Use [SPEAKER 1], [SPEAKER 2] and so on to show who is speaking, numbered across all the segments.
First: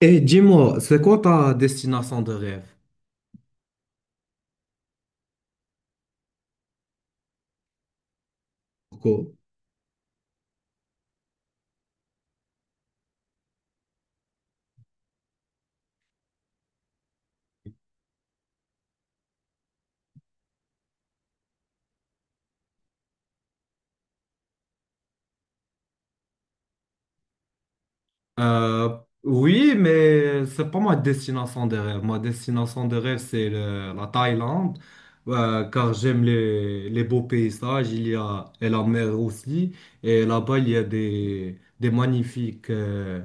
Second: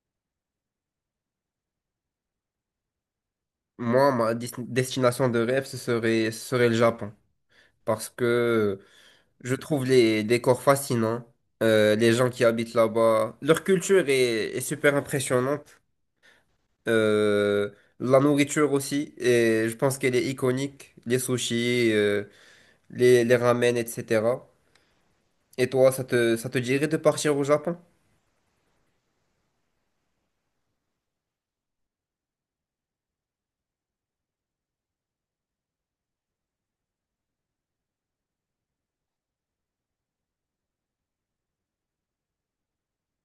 [SPEAKER 1] Et dis-moi, c'est quoi ta destination de rêve?
[SPEAKER 2] Moi, destination de rêve, ce serait le Japon. Parce que
[SPEAKER 1] Coco.
[SPEAKER 2] je trouve les décors fascinants, les gens qui habitent là-bas. Leur culture est super impressionnante. euh, la nourriture aussi. Et je pense qu'elle est iconique. Les sushis, les ramen, etc. Et toi, ça te dirait de partir au Japon?
[SPEAKER 1] Euh, oui, mais c'est pas ma destination de rêve. Ma destination de rêve, c'est la Thaïlande, car j'aime les beaux paysages. Il y a et la mer aussi. Et là-bas, il y a des magnifiques euh,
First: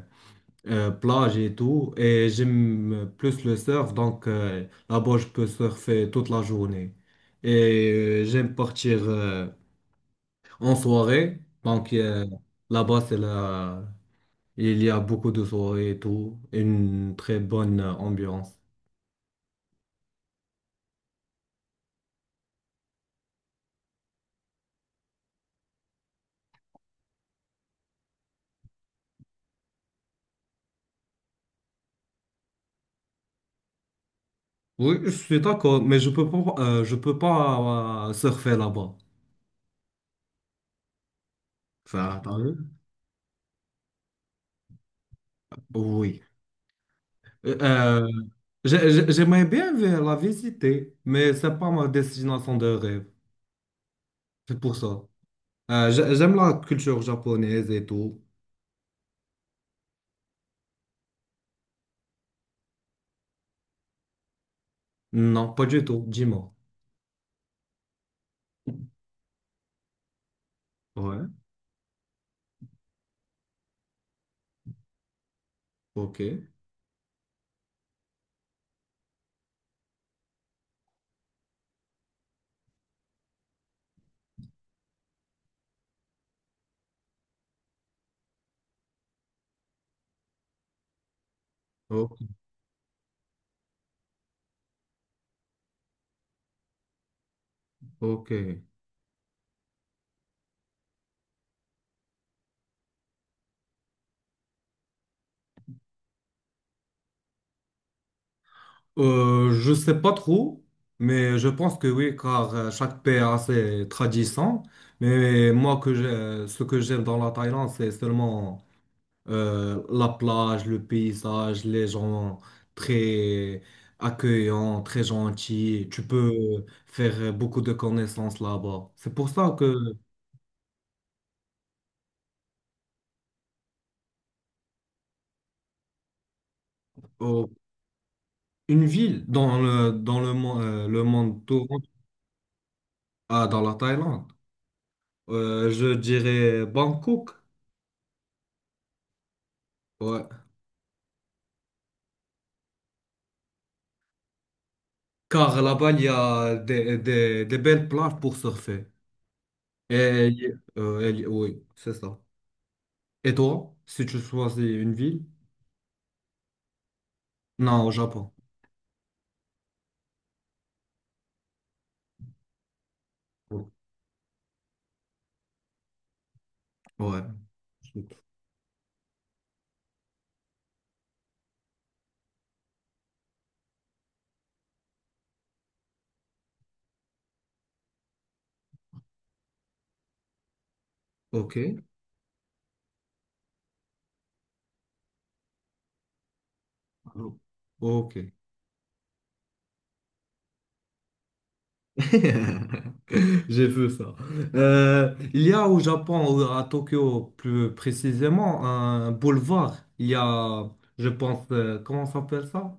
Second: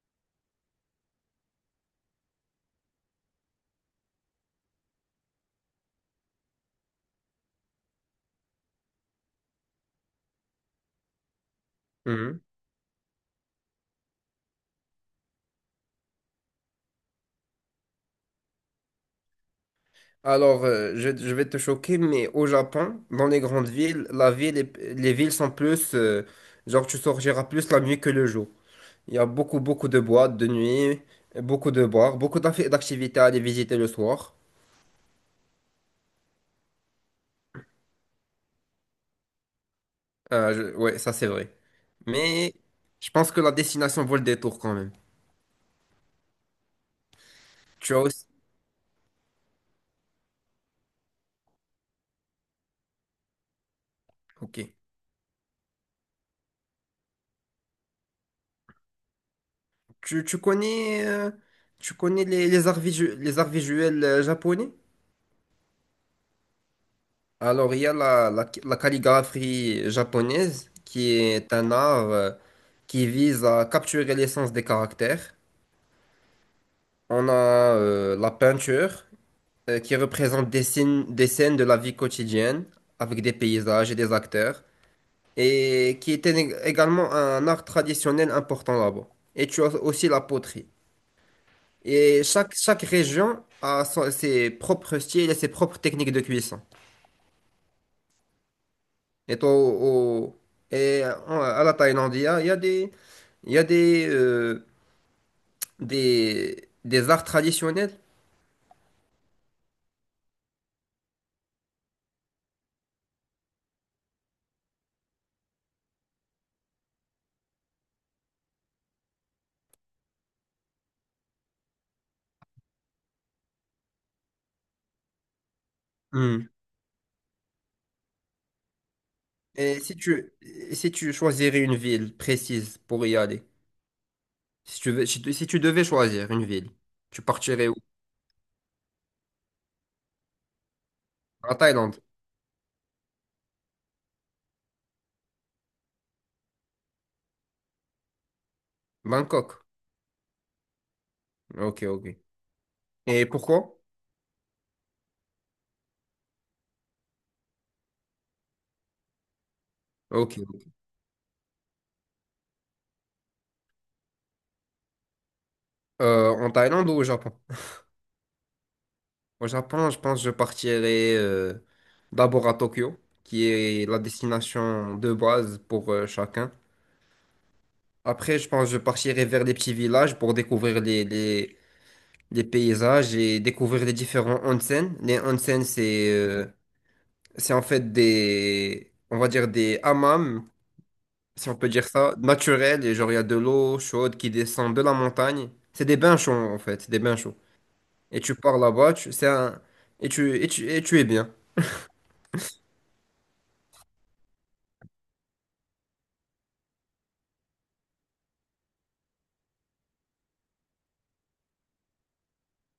[SPEAKER 1] euh, plages et tout. Et j'aime plus le surf, donc là-bas, je peux surfer toute la journée. Et j'aime partir en soirée. Donc là-bas, c'est là, il y a beaucoup de soirées et tout, une très bonne ambiance.
[SPEAKER 2] Alors, je vais te choquer, mais au Japon, dans les grandes villes, les villes sont plus, genre tu sortiras plus la nuit que le jour. Il y a beaucoup de boîtes de nuit, beaucoup de bars, beaucoup d'activités à aller visiter le soir.
[SPEAKER 1] Oui, je suis d'accord, mais je peux pas surfer là-bas.
[SPEAKER 2] Ouais, ça c'est vrai.
[SPEAKER 1] Ça, t'as
[SPEAKER 2] Mais
[SPEAKER 1] vu?
[SPEAKER 2] je pense que la destination vaut le détour quand même.
[SPEAKER 1] Oui. Euh,
[SPEAKER 2] Tu as
[SPEAKER 1] euh,
[SPEAKER 2] aussi...
[SPEAKER 1] j'aimerais bien la visiter, mais c'est pas ma destination de rêve. C'est
[SPEAKER 2] Ok.
[SPEAKER 1] pour ça. J'aime la culture japonaise et tout.
[SPEAKER 2] Tu connais, tu connais les, les arts visuels japonais?
[SPEAKER 1] Non, pas du tout. Dis-moi.
[SPEAKER 2] Alors, il y a la calligraphie japonaise, qui
[SPEAKER 1] Ouais.
[SPEAKER 2] est un art qui vise à capturer l'essence des caractères.
[SPEAKER 1] Ok.
[SPEAKER 2] On a la peinture, qui représente des scènes de la vie quotidienne, avec des paysages et des acteurs, et qui était également un art traditionnel important là-bas. Et tu as aussi la poterie.
[SPEAKER 1] O-
[SPEAKER 2] Et chaque région a ses propres styles et ses propres techniques de cuisson.
[SPEAKER 1] ok.
[SPEAKER 2] Et, au- au- à la Thaïlande, il y a il y a des, des arts traditionnels.
[SPEAKER 1] Je sais pas trop, mais je pense que oui, car chaque pays a ses traditions. Mais moi, ce que j'aime dans la Thaïlande, c'est seulement la plage, le paysage, les gens très accueillants, très gentils. Tu
[SPEAKER 2] Hmm.
[SPEAKER 1] peux faire beaucoup de connaissances là-bas. C'est pour ça que
[SPEAKER 2] Et si tu choisirais une ville précise pour y aller, si tu, si tu devais choisir une ville, tu
[SPEAKER 1] euh,
[SPEAKER 2] partirais où?
[SPEAKER 1] une ville dans dans le, le monde
[SPEAKER 2] En
[SPEAKER 1] tout,
[SPEAKER 2] Thaïlande,
[SPEAKER 1] ah, dans la Thaïlande, je dirais Bangkok.
[SPEAKER 2] Bangkok.
[SPEAKER 1] Ouais.
[SPEAKER 2] Ok, ok. Et pourquoi?
[SPEAKER 1] Car là-bas, il y a des belles plages pour surfer. Et,
[SPEAKER 2] Ok.
[SPEAKER 1] il oui, c'est ça. Et toi, si tu choisis une ville?
[SPEAKER 2] En Thaïlande ou au Japon?
[SPEAKER 1] Non, au Japon.
[SPEAKER 2] Au Japon, je pense que je partirais d'abord à Tokyo, qui est la destination de base pour chacun.
[SPEAKER 1] Ouais.
[SPEAKER 2] Après, je pense que je partirai vers les petits villages pour découvrir les paysages et découvrir les différents onsen. Les onsen, c'est en fait des, on va dire des hammams, si on
[SPEAKER 1] Ok.
[SPEAKER 2] peut dire ça, naturels. Et genre, il y a de l'eau chaude qui descend de la montagne. C'est des bains chauds, en fait. C'est des bains chauds.
[SPEAKER 1] Ok.
[SPEAKER 2] Et tu pars là-bas, tu, c'est un, et tu es bien.
[SPEAKER 1] J'ai vu ça. Il y a au Japon, à Tokyo plus précisément, un boulevard. Il y a, je pense, comment ça s'appelle ça?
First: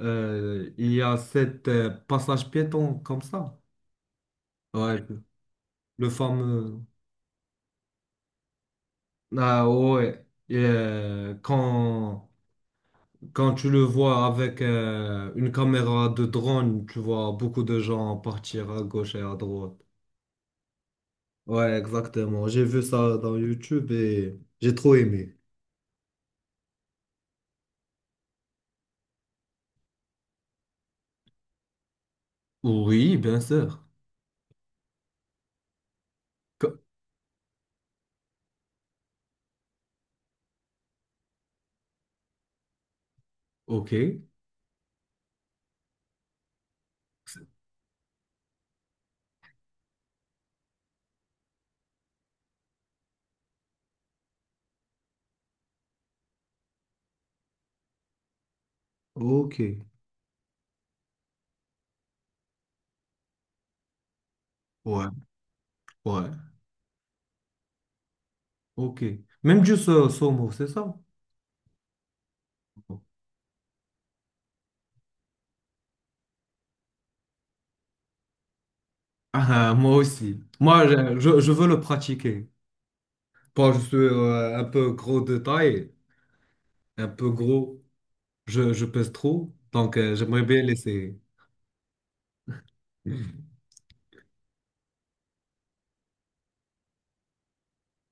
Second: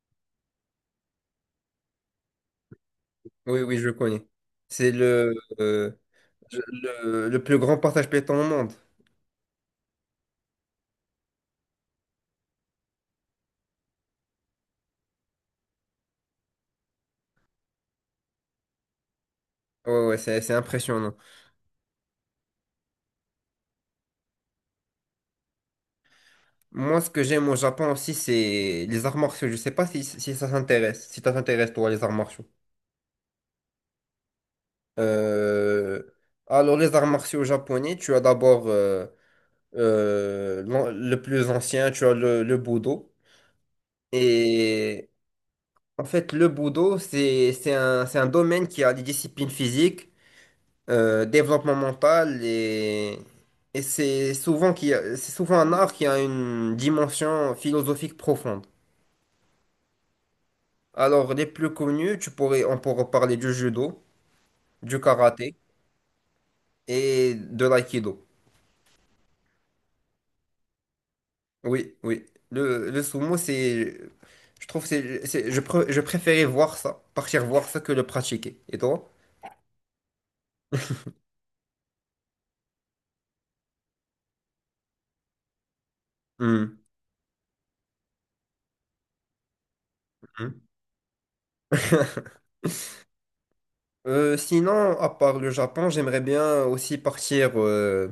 [SPEAKER 1] Il y a cet passage piéton comme ça.
[SPEAKER 2] Oui, oui, je connais. C'est
[SPEAKER 1] Ouais,
[SPEAKER 2] le, euh,
[SPEAKER 1] le fameux.
[SPEAKER 2] le plus grand partage pétant au monde.
[SPEAKER 1] Ah ouais. Et, quand tu le vois avec une caméra de drone, tu vois beaucoup de gens partir à gauche et à droite.
[SPEAKER 2] Ouais, ouais, c'est impressionnant.
[SPEAKER 1] Ouais, exactement. J'ai vu ça dans YouTube et j'ai trop aimé.
[SPEAKER 2] Moi, ce que j'aime au Japon aussi, c'est les arts martiaux. Je sais pas si ça t'intéresse. Si ça t'intéresse, toi, les arts martiaux.
[SPEAKER 1] Oui, bien sûr.
[SPEAKER 2] Euh, Alors,
[SPEAKER 1] Co-
[SPEAKER 2] les arts martiaux japonais, tu as d'abord le plus ancien, tu as le Budo.
[SPEAKER 1] Ok.
[SPEAKER 2] Et en fait, le Budo, c'est un domaine qui a des disciplines physiques, développement mental, et c'est c'est souvent un art qui a une dimension philosophique profonde.
[SPEAKER 1] Ok.
[SPEAKER 2] Alors, les plus connus, on pourrait parler du judo, du
[SPEAKER 1] Ouais,
[SPEAKER 2] karaté
[SPEAKER 1] ouais.
[SPEAKER 2] et de l'aïkido.
[SPEAKER 1] Ok. Même du sumo, c'est ça?
[SPEAKER 2] Oui, oui. Le sumo, c'est, je trouve, que c'est- je, pr- je préférais voir ça, partir voir ça que le pratiquer. Et toi?
[SPEAKER 1] Ah, moi aussi. Moi, je veux le pratiquer. Quand je suis un peu gros de taille,
[SPEAKER 2] Hmm.
[SPEAKER 1] un peu gros. Je pèse trop, donc j'aimerais
[SPEAKER 2] Hmm.
[SPEAKER 1] bien laisser.
[SPEAKER 2] Sinon, à part le Japon,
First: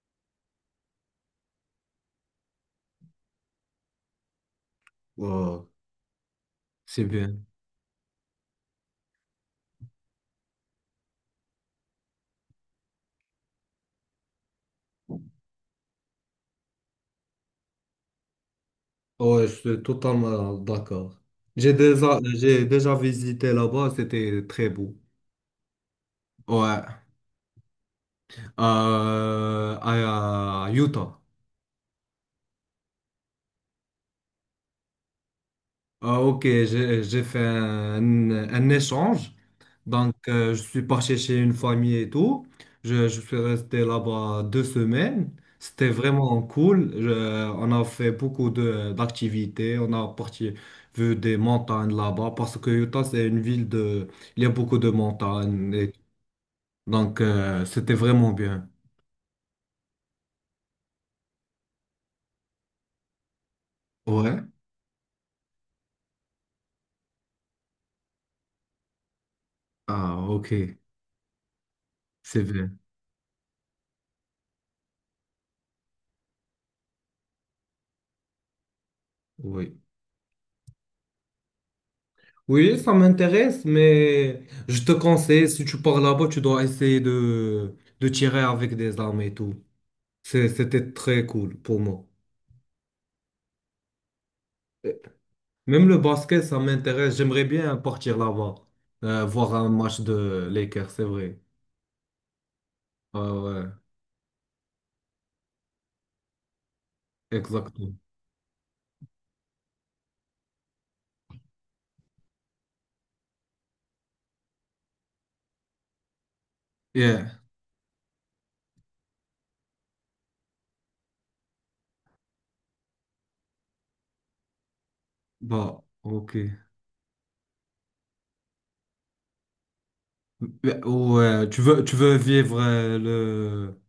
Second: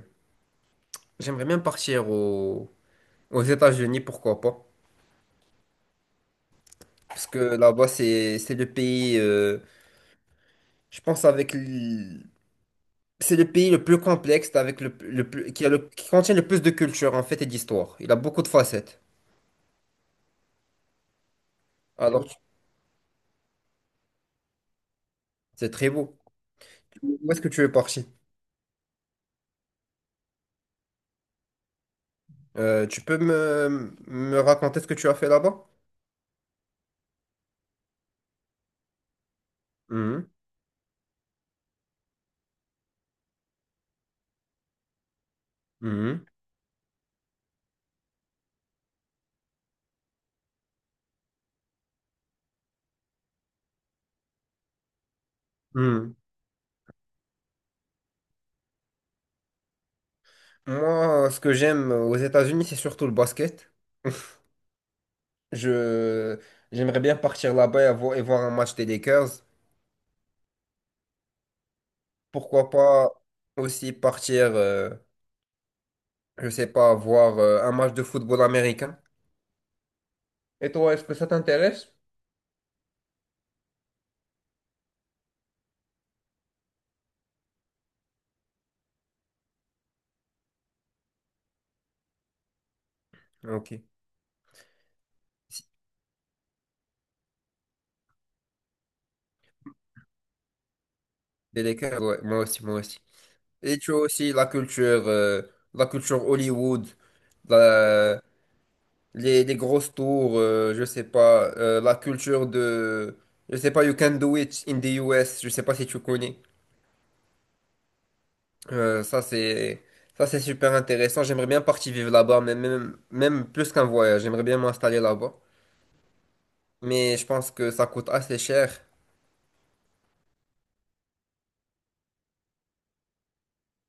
[SPEAKER 2] j'aimerais bien partir aux États-Unis, pourquoi pas?
[SPEAKER 1] Ouais. C'est
[SPEAKER 2] Parce
[SPEAKER 1] bien.
[SPEAKER 2] que là-bas, c'est le pays, je pense, c'est le pays le plus complexe avec le plus, qui a le, qui contient le plus de culture en fait et d'histoire. Il a beaucoup de facettes.
[SPEAKER 1] Ouais, je suis totalement d'accord.
[SPEAKER 2] Alors, tu-
[SPEAKER 1] J'ai déjà visité là-bas, c'était très beau.
[SPEAKER 2] c'est très beau.
[SPEAKER 1] Ouais.
[SPEAKER 2] Où est-ce que tu es parti?
[SPEAKER 1] À Utah.
[SPEAKER 2] Tu peux me raconter ce que tu as fait là-bas?
[SPEAKER 1] Ah, ok, j'ai fait un échange. Donc,
[SPEAKER 2] Mhm,
[SPEAKER 1] je suis parti chez une famille et tout. Je suis resté là-bas deux semaines. C'était
[SPEAKER 2] mhm,
[SPEAKER 1] vraiment cool. Je- on a fait beaucoup de d'activités. On a parti vu des montagnes là-bas parce que Utah, c'est une ville de... Il y a beaucoup de montagnes. Et-
[SPEAKER 2] mhm.
[SPEAKER 1] donc, c'était vraiment bien.
[SPEAKER 2] Moi, ce que j'aime aux États-Unis, c'est surtout le basket.
[SPEAKER 1] Ouais.
[SPEAKER 2] Je, j'aimerais bien partir là-bas et, et voir un match des Lakers.
[SPEAKER 1] Ah, ok. C'est bien.
[SPEAKER 2] Pourquoi pas aussi partir, je sais pas, voir un match de football américain.
[SPEAKER 1] Oui.
[SPEAKER 2] Et toi, est-ce que ça t'intéresse?
[SPEAKER 1] Oui, ça m'intéresse, mais je te conseille, si tu pars là-bas, tu dois essayer de tirer avec des armes et tout. C'est- c'était très cool pour moi.
[SPEAKER 2] Ok. Si,
[SPEAKER 1] Même le basket, ça m'intéresse. J'aimerais bien partir là-bas, voir un match de Lakers, c'est vrai.
[SPEAKER 2] des Lakers, ouais, moi aussi, moi aussi.
[SPEAKER 1] Ah ouais,
[SPEAKER 2] Et tu as aussi la culture Hollywood,
[SPEAKER 1] exactement.
[SPEAKER 2] la- les grosses tours, je sais pas, la culture de, je sais pas, You Can Do It in the US, je sais pas si tu connais.
[SPEAKER 1] Yeah,
[SPEAKER 2] Euh, ça c'est, Ça c'est super intéressant. J'aimerais bien partir vivre là-bas, mais même plus qu'un voyage, j'aimerais bien m'installer là-bas.
[SPEAKER 1] bah, ok.
[SPEAKER 2] Mais je pense que ça coûte assez cher.
[SPEAKER 1] Ouais, ouais, tu veux vivre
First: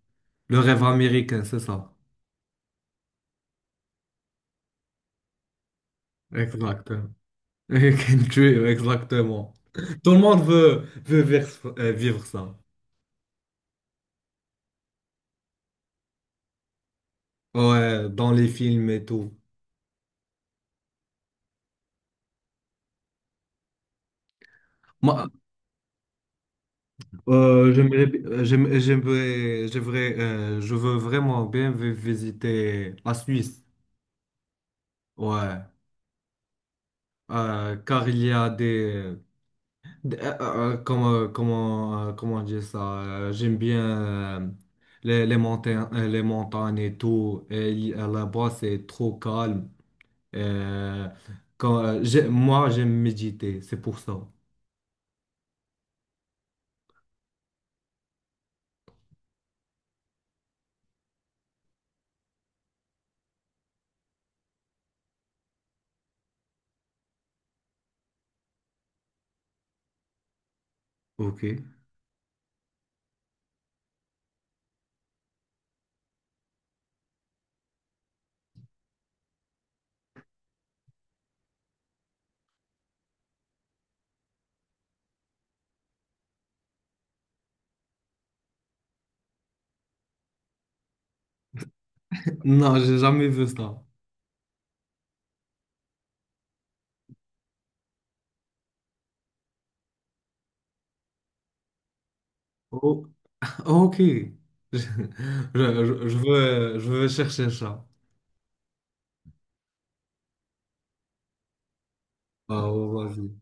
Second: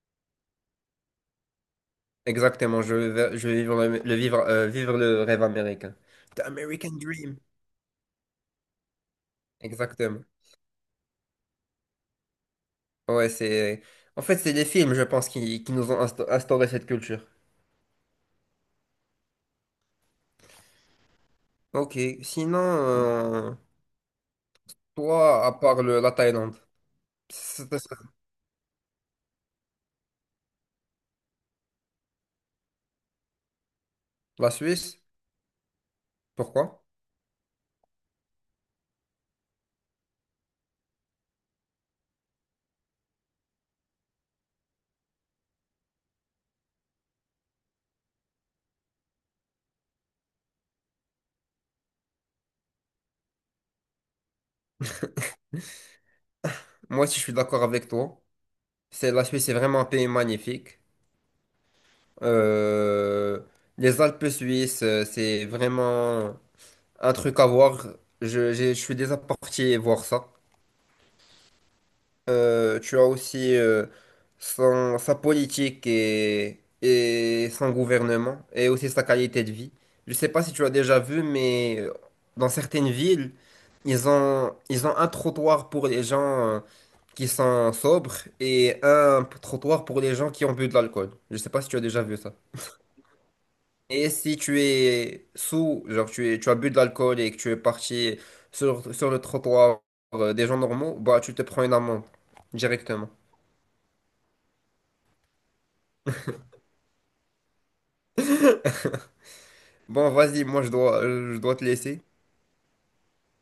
[SPEAKER 1] le rêve américain, c'est ça?
[SPEAKER 2] Exactement, je vais vivre le vivre, vivre le rêve américain. The
[SPEAKER 1] Exact.
[SPEAKER 2] American Dream.
[SPEAKER 1] Can Tuer, exactement. Tout le
[SPEAKER 2] Exactement.
[SPEAKER 1] monde veut vivre ça.
[SPEAKER 2] Ouais, c'est... En fait, c'est des films, je pense, qui nous ont instauré cette culture.
[SPEAKER 1] Ouais, dans les films et tout.
[SPEAKER 2] Ok, sinon,
[SPEAKER 1] Moi,
[SPEAKER 2] toi, à part la Thaïlande, c'était ça.
[SPEAKER 1] je veux vraiment bien visiter la Suisse.
[SPEAKER 2] La Suisse,
[SPEAKER 1] Ouais.
[SPEAKER 2] pourquoi?
[SPEAKER 1] Car il y a comment dire ça? J'aime bien euh, les montagnes, les montagnes et tout. Et il- là-bas, c'est trop calme. Euh, moi, j'aime méditer, c'est pour ça.
[SPEAKER 2] Moi aussi, je suis d'accord avec toi. La Suisse est vraiment un pays magnifique. Euh, les Alpes suisses, c'est vraiment un truc à voir. Je suis déjà parti voir ça.
[SPEAKER 1] Ok.
[SPEAKER 2] Tu as aussi sa politique et son gouvernement et aussi sa qualité de vie. Je ne sais pas si tu as déjà vu, mais dans certaines villes, ils ont un trottoir pour les gens euh, qui sont sobres et trottoir pour les gens qui ont bu de l'alcool. Je ne sais pas si tu as déjà vu ça.
[SPEAKER 1] Non, j'ai jamais vu ça.
[SPEAKER 2] Et si tu es sous, tu as bu de l'alcool et que tu es parti sur le trottoir des gens normaux, bah tu te prends une amende
[SPEAKER 1] Oh,
[SPEAKER 2] directement.
[SPEAKER 1] oh, ok. Je, je veux chercher ça.
[SPEAKER 2] Bon, vas-y, moi je dois te laisser.
[SPEAKER 1] Ah, oh, vas-y.